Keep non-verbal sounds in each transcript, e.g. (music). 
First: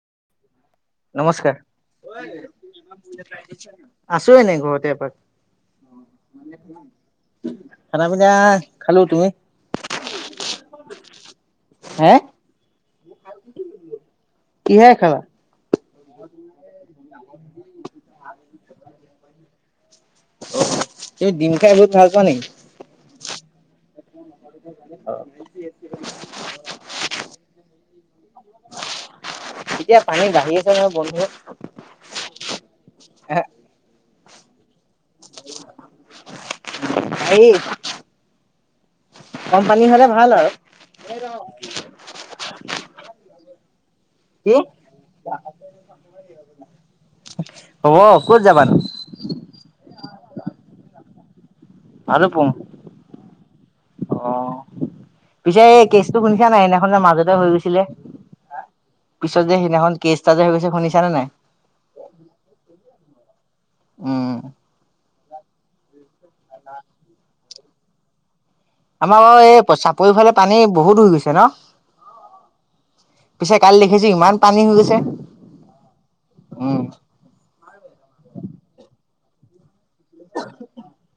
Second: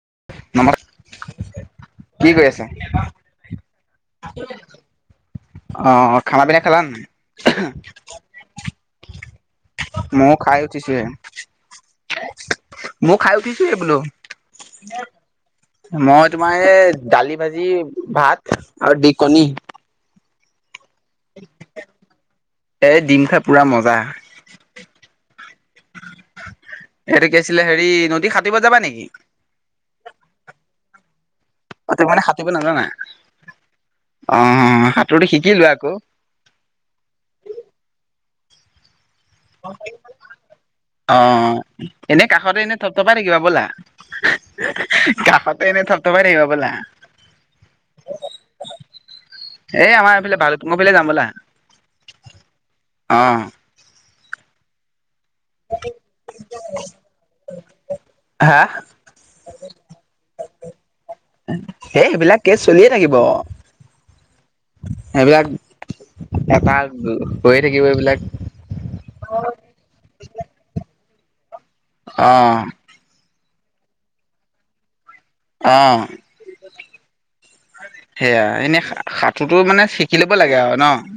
(unintelligible) নমস্কাৰ কি কৰি আছা? আছো এনেই ঘৰতে এপাক অ' খানা পিনা খালা নাই? খানা পিনা খালো তুমি মও খাই উঠিছোহে হে মও খাই উঠিছোহে বোলো কিহে খালা মই তোমাৰ এই দালি ভাজি ভাত আৰু দি কণী অ তুমি ডিম খাই বহুত ভাল পোৱা নেকি এ ডিম খাই পুৰা মজা। (unintelligible) এইটো কি আছিলে হেৰি নদী সাতুৰিব যাবা নেকি এতিয়া পানী বাঢ়ি আছে নহয় বন্ধু ত মানে সাতুৰিব নাযানা অ সাঁতোৰটো শিকি লোৱা আকৌ এই কম পানী হলে ভাল আৰু অ এনে কাষতে এনে থপথপাই থাকিবা ব'লা কি কাষতে এনেই থপ পাই থাকিবা বলা হ'ব ক'ত যাবানো এ আমাৰ এইফাল ভালপুঙৰফালে যাম ব'লা ভালুকপুং অ' অ পিছে এই কেচটো শুনিছা নাই সিদিনাখন মাজতে হৈ গৈছিলে হা এই পিছত যে সিদিনাখন কেচ এটা যে হৈ গৈছে শুনিছানে নাই এ এইবিলাক কেচ চলিয়ে থাকিব আও উম হেইবিলাক এটা হৈয়ে থাকিব এইবিলাক আমাৰ বাৰু এই চাপৰিৰ ফালে পানী বহুত হৈ গৈছে ন? অ পিছে কালি দেখিছো ইমান পানী হৈ গৈছে! অ উম সেইয়া এনে সাতোটো টো মা শিকি ল'ব লাগে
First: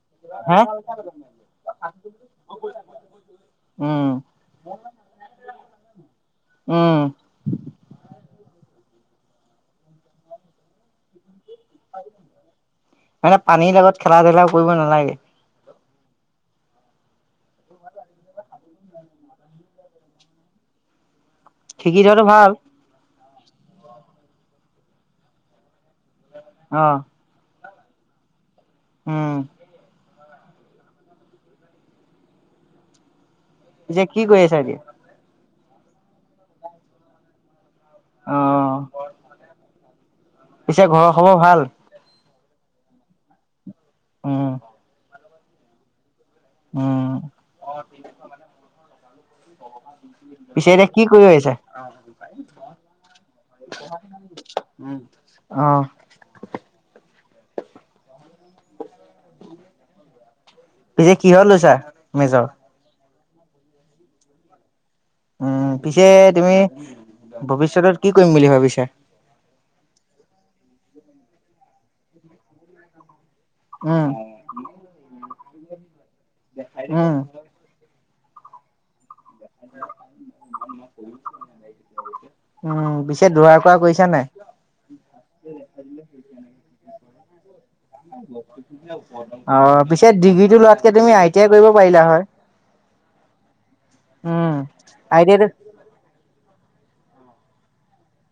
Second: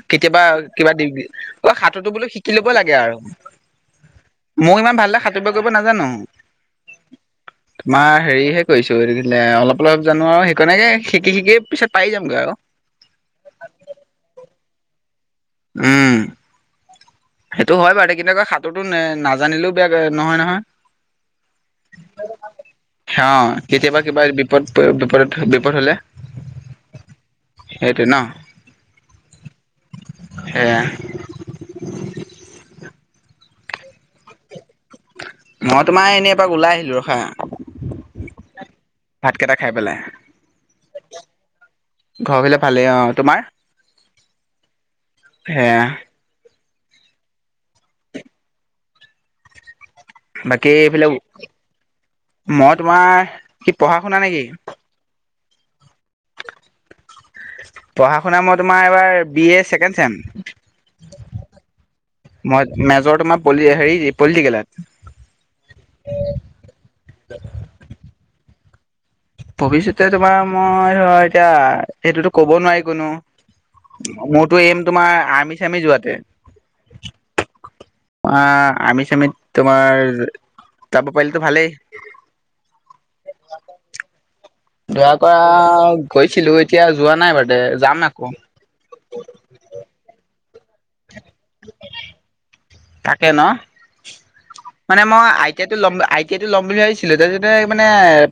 কেতিয়াবা হে সাতুটো অ'শিকি ল'ব লাগে উম (unintelligible) মই ইমান ভালকে সাতুঁৰিব কৰিব নাজানো৷ উম। তোমাৰ হেৰিহে কৰিছোঁ অলপ অলপ জানো আৰু সেইকাৰণে শিকি শিকি পিছত পাৰি যামগৈ আৰু। মানে পানীৰ লগত খেলা ধূলা কৰিব নালাগে৷ উম। সেইটো হয় বাৰু কিন্তু আকৌ সাঁতোৰটো নাজানিলেও বেয়া নহয় নহয় শিকি থোৱাটো ভাল৷ হা কেতিয়াবা কিবা বিপদ বিপদ বিপদ হ'লে অ সেই টো ন উম। সেয়া যে কি কৰি আছা এতিয়া? মই তোমাৰ এনেই এপাক ওলাই আহিলো অ ৰখা৷ ভাতকেইটা খাই পেলাই পিছে ঘৰৰ খবৰ ভাল? ঘৰ ফালে ভালেই অ তোমাৰ? উম। হেহ উম (unintelligible) বাকী পিছে এতিয়া কি এইফালে কৰি আহিছা? মই তোমাৰ কি পঢ়া শুনা নেকি? উম। অ পঢ়া শুনা মই তোমাৰ এইবাৰ বি এ ছেকেণ্ড চেম৷ পিছে কিহত লৈছা মেজৰ মই মেজৰ তোমাৰ পলি হেৰি পলিটিকেলত৷ উম পিছে তুমি ভৱিষ্যতত কি কৰিম বুলি ভাবিছা? ভৱিষ্যতে তোমাৰ মই এতিয়া এইটোতো ক'ব নোৱাৰি উম কোনো৷ মোৰতো এইম তোমাৰ আৰ্মি চাৰমি যোৱাতহে৷ উম। অ আৰ্মি চাৰ্মিত তোমাৰ যাব পাৰিলেতো ভালেই৷ উম পিছে দৌৰা কৰা কৰিছা নাই? দৌৰা কৰা গৈছিলো৷ এতিয়া যোৱা নাই বাদে যাম আকৌ৷ অ পিছে ডিগ্ৰী টো লোৱাতকে তুমি আই টি আই কৰিব পাৰিলা হয়৷ তাকে ন? উম মানে মই আই টি আই টো ল'ম আই টি আই টো ল'ম (unintelligible) তাৰছতে মানে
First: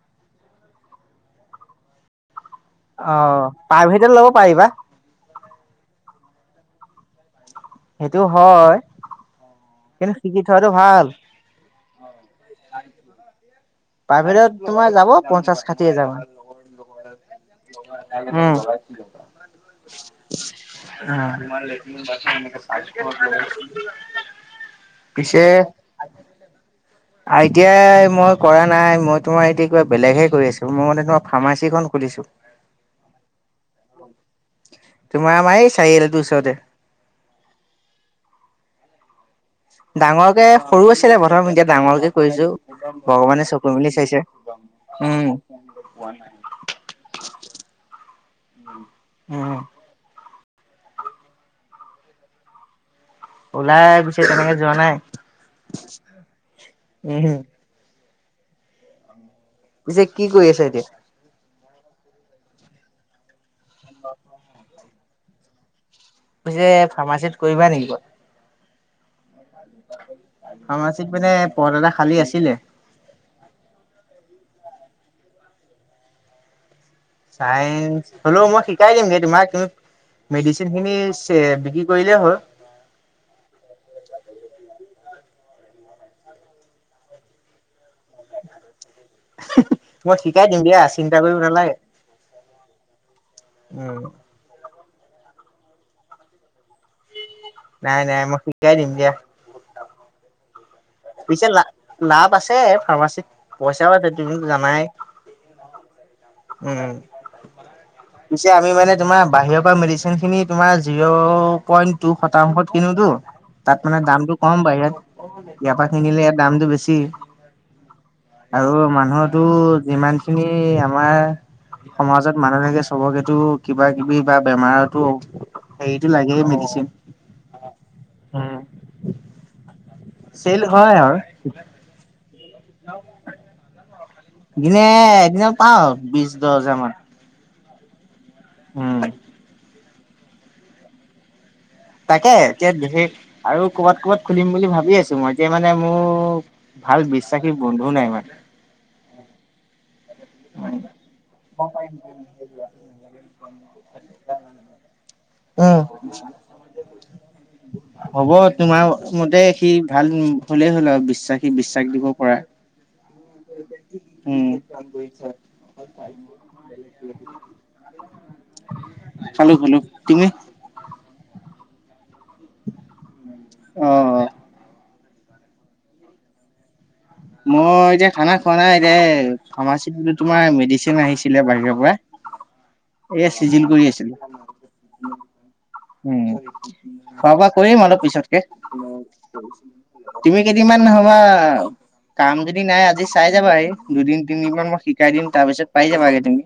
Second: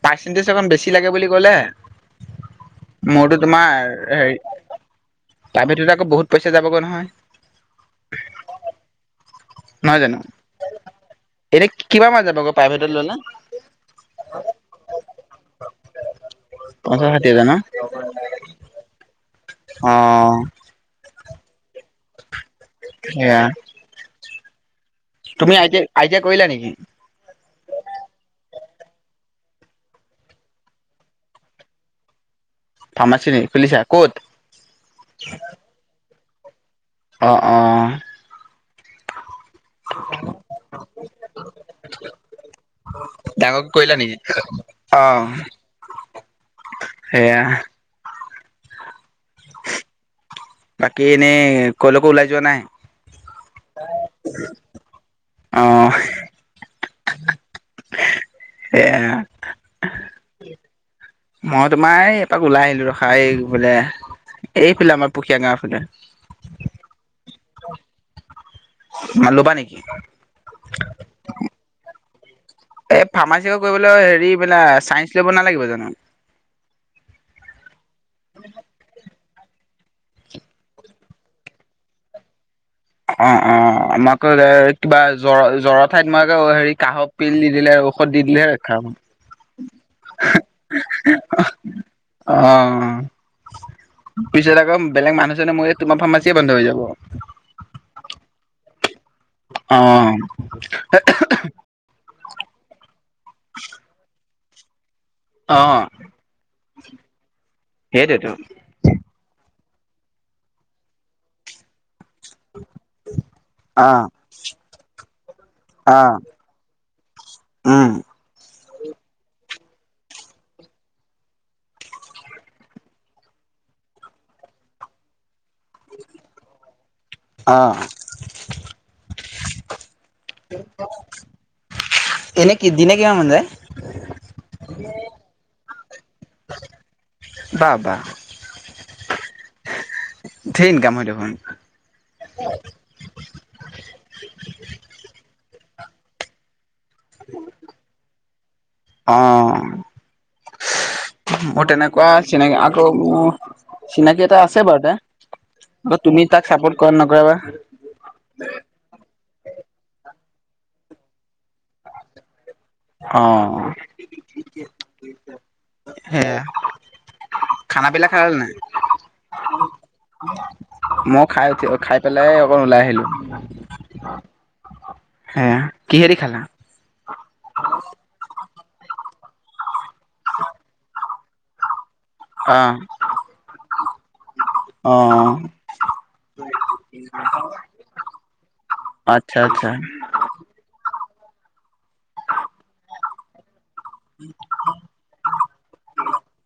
পাৰ্চেন্টেজটো অকন বেছি লাগে বুলি কলে৷ অ মোৰতো তোমাৰ প্ৰাইভেটত ল'ব হেৰি পাৰিবা প্ৰাইভেটত আকৌ বহুত পইচা যাবগৈ নহয়! সেইটো হয়৷কিন্তু শিকি থোৱাটো ভাল৷ এতিয়া কিবা মান যাব আকৌ প্ৰাইভেটত লৈলে? প্ৰাইভেটত তোমাৰ যাব পঞ্চাশ ষাঠি পঞ্চাশ ষাঠি হাজাৰ ন মান৷ উম্। আহ অ মই লেটিন, ৱাথৰোম এনেকে ৰ্চাফৰ লগত সেয়া লৈ (unintelligible) তুমি আই, আইতিয়া কৰিলা নেকি? এতিয়া মই কৰা নাই মই তোমাৰ এতিয়া কিবা বেলেগহে কৰি আছো মই ম ফাৰ্মাচিখন খুলিছো। ফাৰ্মাচী ন খুলিছা ক'ত? তোমাৰ আমাৰ চাৰিআলি তোৰ ওচৰতে। অ-অ, ডাঙৰকে সৰু আছিলে প্ৰথম এতিয়া ডাঙৰকে কৰিছো ভগৱানে ডাঙৰকে চকু মেলি কৰিলা নেকি চাইছে। অ উম, সেয়া উম বাকী এনেই কলৈকো ওলাই যোৱা নাই? ওলাই পিছে তেনেকে যোৱা নাই অ উম। (unintelligible) যে কি কৰি আছ এতিয়া। তাক ওলাই আহিলো ৰখাই বোলে এইফালে আমাৰ পুখীয়া গাঁওৰ ফালে। পিছে ফাৰ্মাচীত কৰিবা নেকি কোৱা। ল'বা নেকি সামাজিক মানে পথ এটা খালী আছিল। এই ফাৰ্মাচী কৰিবলৈ হেৰি বোলে (unintelligible) নালাগিব জানো চাইস হ'লেও মই শিকাই দিমগে তোমাক তুমি। মেডিচিন খিনি চ বিক্ৰী কৰিলেই হ'ল। অ', অ', আমাক (unintelligible) কিবা জ্বৰ জ্বৰ ঠাইত মে হেৰি কাঁহৰ পিল দি দিলে ঔষধ দি দিলেহে ৰক্ষা হ'ব। মই শিকাই দিম দিয়া চিন্তা কৰিব নালাগে। অ উম পিছত আকৌ বেলেগ মানুহজনে মই তোমাৰ ফাৰ্মাচী বন্ধ হৈ যাব নাই নাই মই শিকাই দিম দিয়া। অহ। পিছে লা লাভ আছে ফাৰ্মাচীত পইচাও তুম জানাই। অ উম সেইটোৱেতো পিছে আমি মানে তোমাৰ বাহিৰত মেডিচিন খিনি তোমাৰ জিৰ' পইণ্ট। শতাংশত কিনোতো তাত অ মানে দামতটো কম বাহিৰত। ইয়াৰপৰা অ কিনিলে ইয়াৰ দামটো বেছি। উম। আৰু মানুহতো যিমান খিনি। আমাৰ সমাজত মানুহ থাকে চবকেতো কিবা কিবি বা বেমাৰতো। সেইটো লাগে মেডিচিন অ চেল হয় আৰু এনে কি দিনে কিমান মান যায় সদিনে এদিন পাওঁ বিশ দহ হাজাৰ মান বা বা উম ধেইইনকাম হৈ দেখোন তাকে এতিয়া সেই আৰু কৰ'বাত ক'বাত খুলিম বুলি ভাবি আছো মই এতিয়া মানে মোৰ ভাল বিশ্বাসী বন্ধুও নাই মানে অ হয় মোৰ তেনেকুৱা চিনাকি আকৌ চিনাকি এটা আছে বাৰু তে আকৌ উম তুমি তাক চাপৰ্ট কৰা নকৰা বা হব তোমাৰ মতে সি ভাল হ'লেই হ'ল আও, বিশ্বাসী বিশ্বাস দিব পৰা। অ'। উম, (unintelligible) হেয়া খানাবিলা খালা নে নাই? খালো খালো তুমি মই খাই উঠি, অ' খাই পেলাই অকণ ওলাই আহিলোঁ। অ হে কিহেদি খালা? মই এতিয়া খানা খোৱা নাই এতিয়া ফাৰ্মাচীো তোমাৰ মেডিচিন আহিছিলে বাহিৰৰ পৰা অ এয়া চিজিল কৰি অ আছিলো উম খোৱা বোৱা কৰিম অলপ পিছতকে আচ্ছা আচ্ছা তুমি কেইদিনমান সমবা কাম যদি নাই আজি চাই যাবা হ দুদিন তিনদিন মমান মই শিকাই দিম তাৰ পিছত পাই যাবাগে তুমি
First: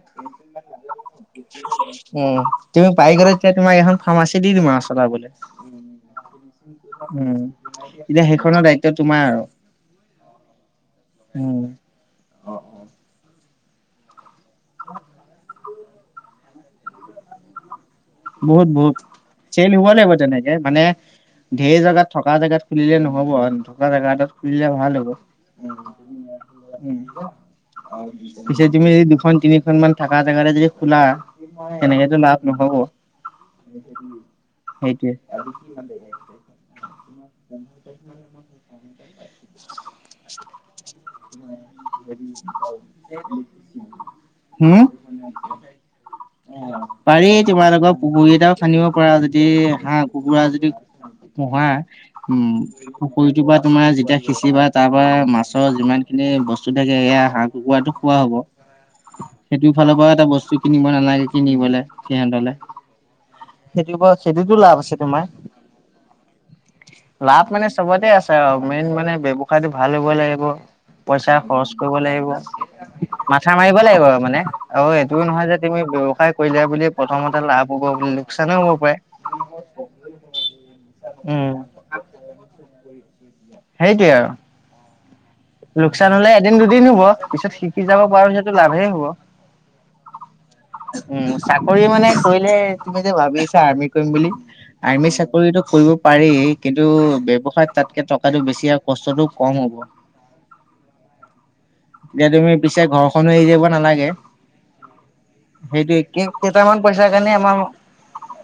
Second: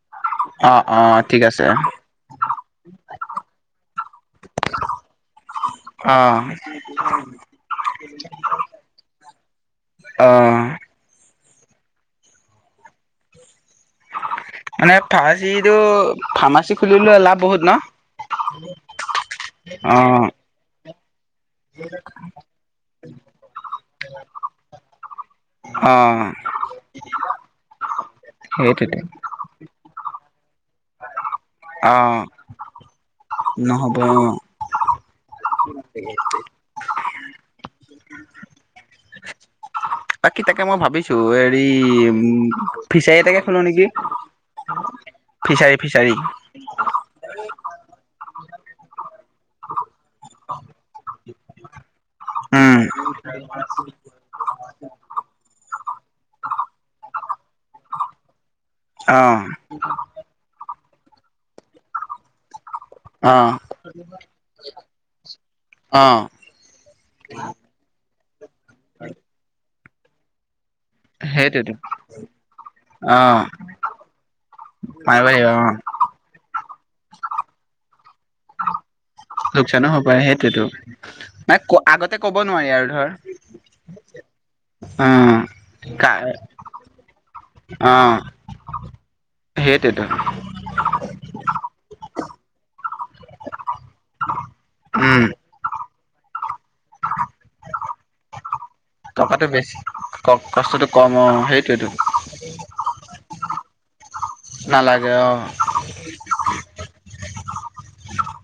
অ অ ঠিক আছে অ উম তুমি পাই গ তেতি মই হখন ফাৰ্মাচী দি দিম আৰু চলা বোলে উম এতিয়া হেখনৰ দায়িত্ব তোমাৰ আৰু। আহ উ অ অ মানে ফাৰ্মাচীটো ফাৰ্মাচী খুলিলে অলাভ বহুত ন বহুত বহুত চেল হব অ লাগিব যেনেকে মানে ঢেৰ জেগাত, থকা জেগাত খুলিলে নহ'ব আৰু নথকা জেগা এটাত খুলিলে ভাল হ'ব। অ'। উ পিছে তুমি সেইটোতে যদি দুখন তিনিখন মান থকা জেগাতে যদি খোলা অ তেনেকেতো লাভ নহব নহ'ব অ সেইটোৱে আজি কি মানে পোন্ধ তাৰিখ অ বাকী তাকে মই ভাবিছো হৰি উম ফিচাৰী এটাকে খোলো নেকি হম? ফিচাৰী ফিচাৰি পাৰি তোমালোকৰ পুখুৰী এটাও খান্দিব পাৰা যদি হাঁহ কুকুৰা যদি পোহা উম পুখুৰীটোৰ পৰা তোমাৰ যেতিয়া সিঁচিবা তাৰ পৰাৰা মাছৰ যিমান এনেই বস্তু থাকে এয়া হাঁহ কুকুৰাতো খোৱা হ'ব অ সেইটো ফালৰ পৰা এটা বস্তু কিনিব নালাগে কিনিবলৈ সিহঁতলে অ সেইটো সেইটোতো লাভ আছে তোমাৰ অ লাভ মানে চবতে আছে আৰু মেইন মানে ব্য্ৱসায়টো ভাল হ'ব লাগিব পইচা খৰচ সেইটোতো কৰিব লাগিব অ মাথা মাৰিব লাগিব মানে। অ' এইটোও মাৰিব লাগিব নহয় যে অ তুমি িয়া বুল প্ৰথমতে লাভ হ'ব বুলিুলো লোকচানো হ'ব পাৰে সেইটোতো উম মানে আগতে কব নোৱাৰি আৰু ধৰ সেইটোৱে আৰু অ'। লোকচান কা হলে এদিন দুদিন হব পিছত শিকি অ যাব পাৰ পিছতো লাভেই হব সেইটোৱেতো উম চাকৰি মানে কৈলেে তুমি যে ভাবি আছা আৰ্মি কৰিম বুলি আৰ্মি উম চাকৰিতটো কৰিব পাৰি কিন্তু ব্যৱসায়ত তাতকে টকাটো বেছি আৰু কষ্টতটো টকাটো কম হ'ব বেছি ক কষ্টটো কম অ সেইটোৱেতো এতিয়া তুমি পিছেছে ঘৰখনো এৰি যাব নালাগে নালাগে অ সেইটোয়ে কেইটামান পইচা কাৰণে আমাৰ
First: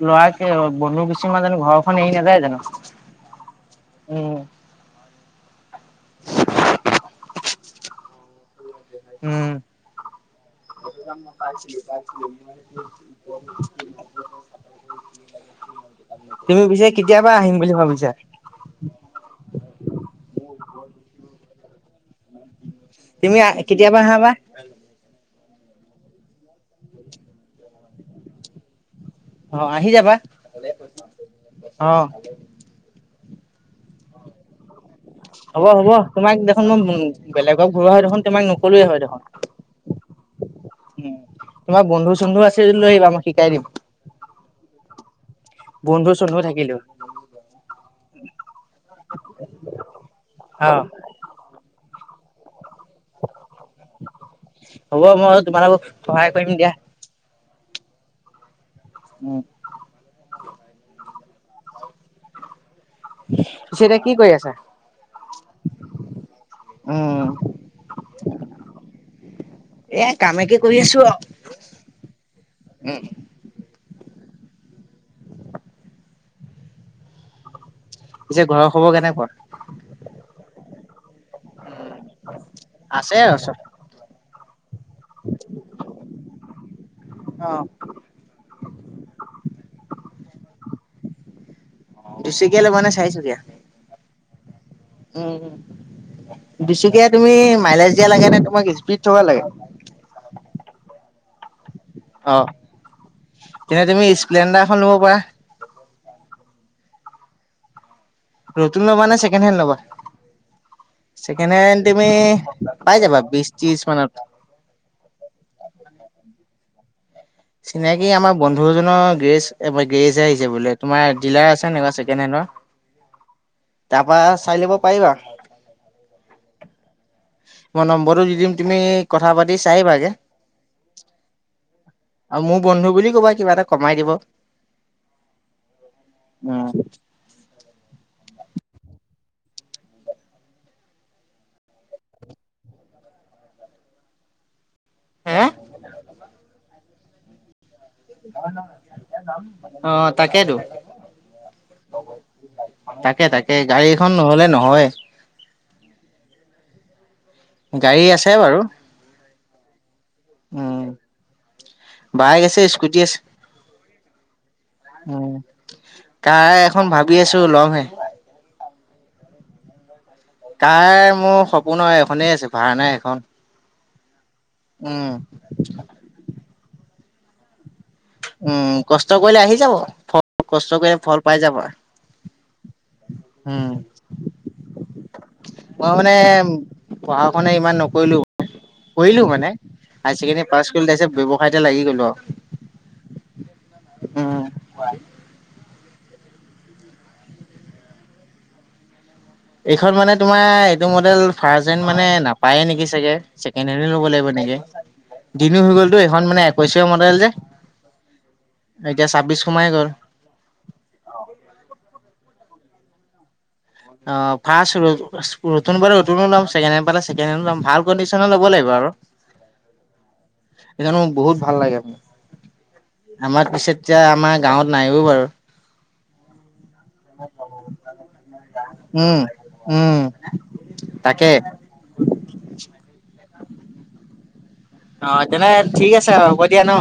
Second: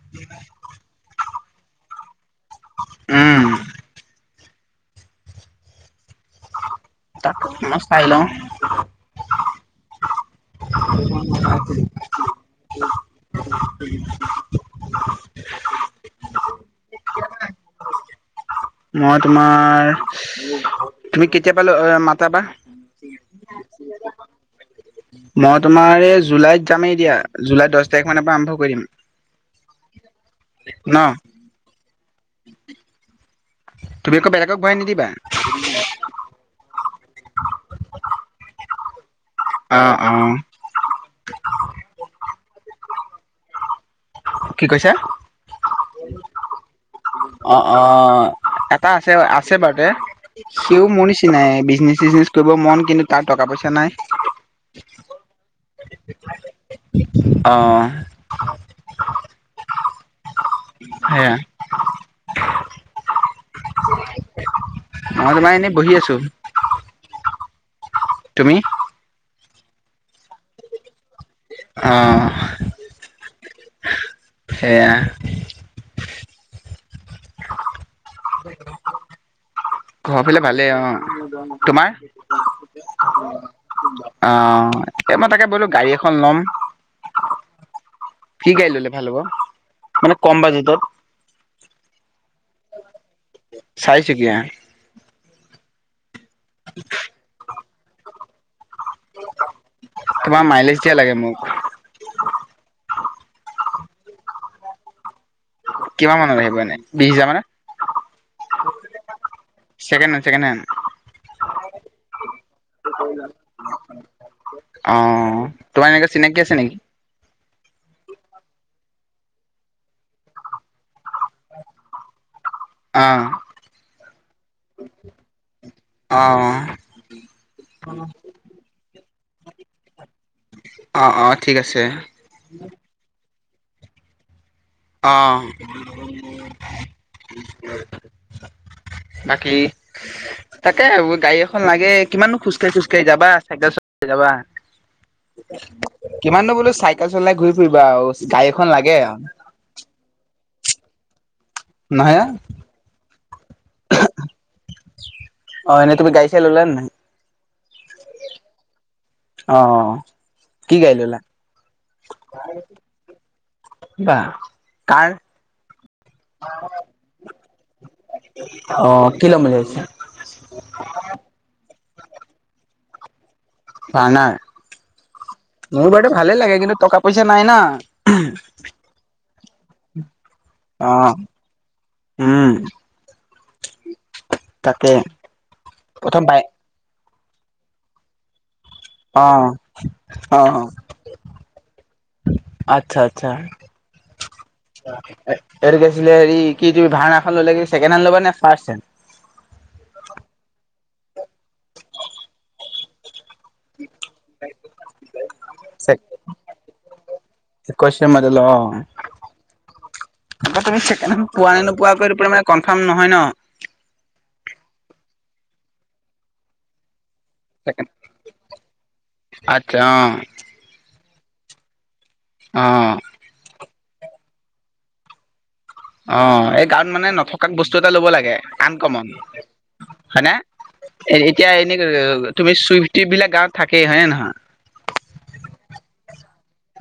লৰাৰাকে বন্ধু কিছি ম জানো ঘৰখন এৰি নাযায় জানো উম উ। ত মই চাই লওঁ উম টো য মই কাইছিল তুমি পিছে কেতিয়াবা আহিম বুলি ভাবিছা? মই তোমাৰ তুমি কেতিয়াবা মাতাবা। তুমি কেতিয়াবা আহা বা। মই তোমাৰ এই জুলাইত যামেই এ দিয়া জুলাই দশ তাৰিখ মানৰ পৰা আৰম্ভ কৰি দিম। অ আহি যাবা ন অহ। তুমি আকৌ বেলেগক ভৰাই নিদিবা। হ'ব হ'ব তোমাক দেখোন মই বেলেগক ভৰালৈ হয় দেখোন তোমাক নকলোৱে হয় দেখোন। অ অ উম তোমাৰ বন্ধু চন্ধু আছে যদি লৈ আহিবা আমাক শিকাই দিম। কি কৈছে? বন্ধু চুন্ধও থাকিলো। অ অ এটা আছে আছে বাৰুতে অ সিও মোৰ নিচিনাই বিজনেচ বিজনেছ কৰিব মন কিন্তু তাৰ টকা পইচা নাই হ'ব মই তোমালোকক সহায় কৰিম দিয়া। (unintelligible) উম সেইয়া। (inaudible) পিছে এতিয়া কি কৰি আছা? মই তোমাৰ এনেই বহি আছো। উম তুমি এ কামে কে কৰি আছো। অহ উম সেয়া পিছে ঘৰৰ খবৰ কেনেকুৱা? ঘৰ ফালে ভালেই অ তোমাৰ? আছে আৰু চব। অ' এ মই তাকে বোলো গাড়ী এখন লম। অ কি গাড়ী ললে ভাল হ'ব মানে কম বাজেটত? দুচকীয়া লব নে চাৰিচকীয়া? চাৰিচকীয়া। উম, দুচকীয়া তুমি মাইলেজ দিয়া লাগে নে তোমাক স্পীড থকা লাগে? তোমাৰ মাইলেজ দিয়া লাগে মোক। অ' তেনে তুমি স্প্লেণ্ডাৰ এখন ল'ব পাৰা। কিমান মানত আহিব এনেই (unintelligible) নতুন লবা নে, ছেকেণ্ডহেণ্ড লবা? ছেকেণ্ড হেণ্ড ছেকেণ্ড হেণ্ড তুমি পাই যাবা বিশ ত্ৰিশ মানত। অ' তোমাৰ এনেকা চিনাকি আছে নেকি? চিনাকি আমাৰ বন্ধুজনৰ গেৰেজ-গেৰেজ আহিছে বোলে তোমাৰ ডিলাৰ আছে এনেকুৱা ছেকেণ্ড হেণ্ডৰ। অ তাৰপা চাই লব পাৰিবা? অ মই নম্বৰটো দি দিম তুমি কথা পাতি চাই আহিবাগে। অ অ ঠিক আছে আৰু মোৰ বন্ধু বুলি কবা কিবা এটা কমাই দিব। অ'। উম (unintelligible) তাকে গাড়ী এখন লাগে কিমান নো খোজ কাঢ়ি, (unintelligible) কাঢ়ি যাবা চাইকেল চলাই যাবা। হে কিমাননো বোলো চাইকেল চলাই ঘূৰি ফুৰিবা আৰু গাড়ী এখন লাগে। অ' তাকেতো। নহয় ন? তাকে, তাকে গাড়ী এখন নহলে নহয়। অ' এনে তুমি গাড়ি চাৰি ললা নাই। গাড়ী আছে বাৰু। অ' কি উম। গাড়ী ললা? বাইক আছে স্কুটি আছে। বাহ কাৰ। উম কাৰ এখন ভাবি আছো লম হে। অ কি লম মিলাইছা। কাৰ মোৰ সপোনত এখনেই আছে ভাৰ্ণা এখন। ভাৰ্ণাৰ উম। মোৰ বাদে ভালে লাগে কিন্তু টকা পইচা নাইনা। উম কষ্ট কৰিলে আহি যাব। কষ্ট অ কৰি ফল পাই যাবা। উম উম' তাকে মই মানে প্ৰথম বাই পঢ়া- শুনা ইমান নকৰিলোঁ। কৰিলো অ মানে অ হাইছেকণ্ডাৰী পাছ কৰি লৈছে ব্যৱসাতে লাগি গলো। আচ্ছা আচ্ছা উম, (unintelligible) এ হেৰি কি তুমি ভাৰ্ণাখন ল'লে ছেকেণ্ডহেণ্ড লব নে ফাৰ্ষ্ট হেণ্ড? এইখন মানে তোমাৰ এইটো মডেল ফাৰ্ষ্ট হেণ্ড মানে নাপায়ে নেকি চাগে। ছেকেণ্ড হেণ্ডয়ে লব লাগিব নেকি বিক্ৰী হৈ গ'লটো এইখন মানে একৈশৰ মডেল যে, একৈশৰ মডেল এতিয়া অ ছাব্বিশ সোমাই তুমিেকেড গ'ল। (unintelligible) পোৱা নপোৱাকৈ (unintelligible) কনফাৰ্ম নহয় ন, অ ফাৰ্ষ্ট (unintelligible) নতুন হ'লে নতুনে লম ছেকেণ্ড হেণ্ড পালে- (unintelligible) ভাল কণ্ডিচনে ল'ব লাগিব আৰু আচ্ছা (unintelligible) বহুত ভাল লাগে। আহ আমাৰ পিছত এতিয়া আমাৰ গাঁৱত নাই ও বাৰু অ এই গাঁৱত মানে নথকা বস্তু এটা ল'ব লাগে আনকমন উম, উম, হয় না? এ তাকে। এতিয়া এনেকে তুমি চুইফতি বিলাক গাওঁত থাকেই হয় নে নহয়। অ তেনে ঠিক আছে। হ'ব দিয়া ন?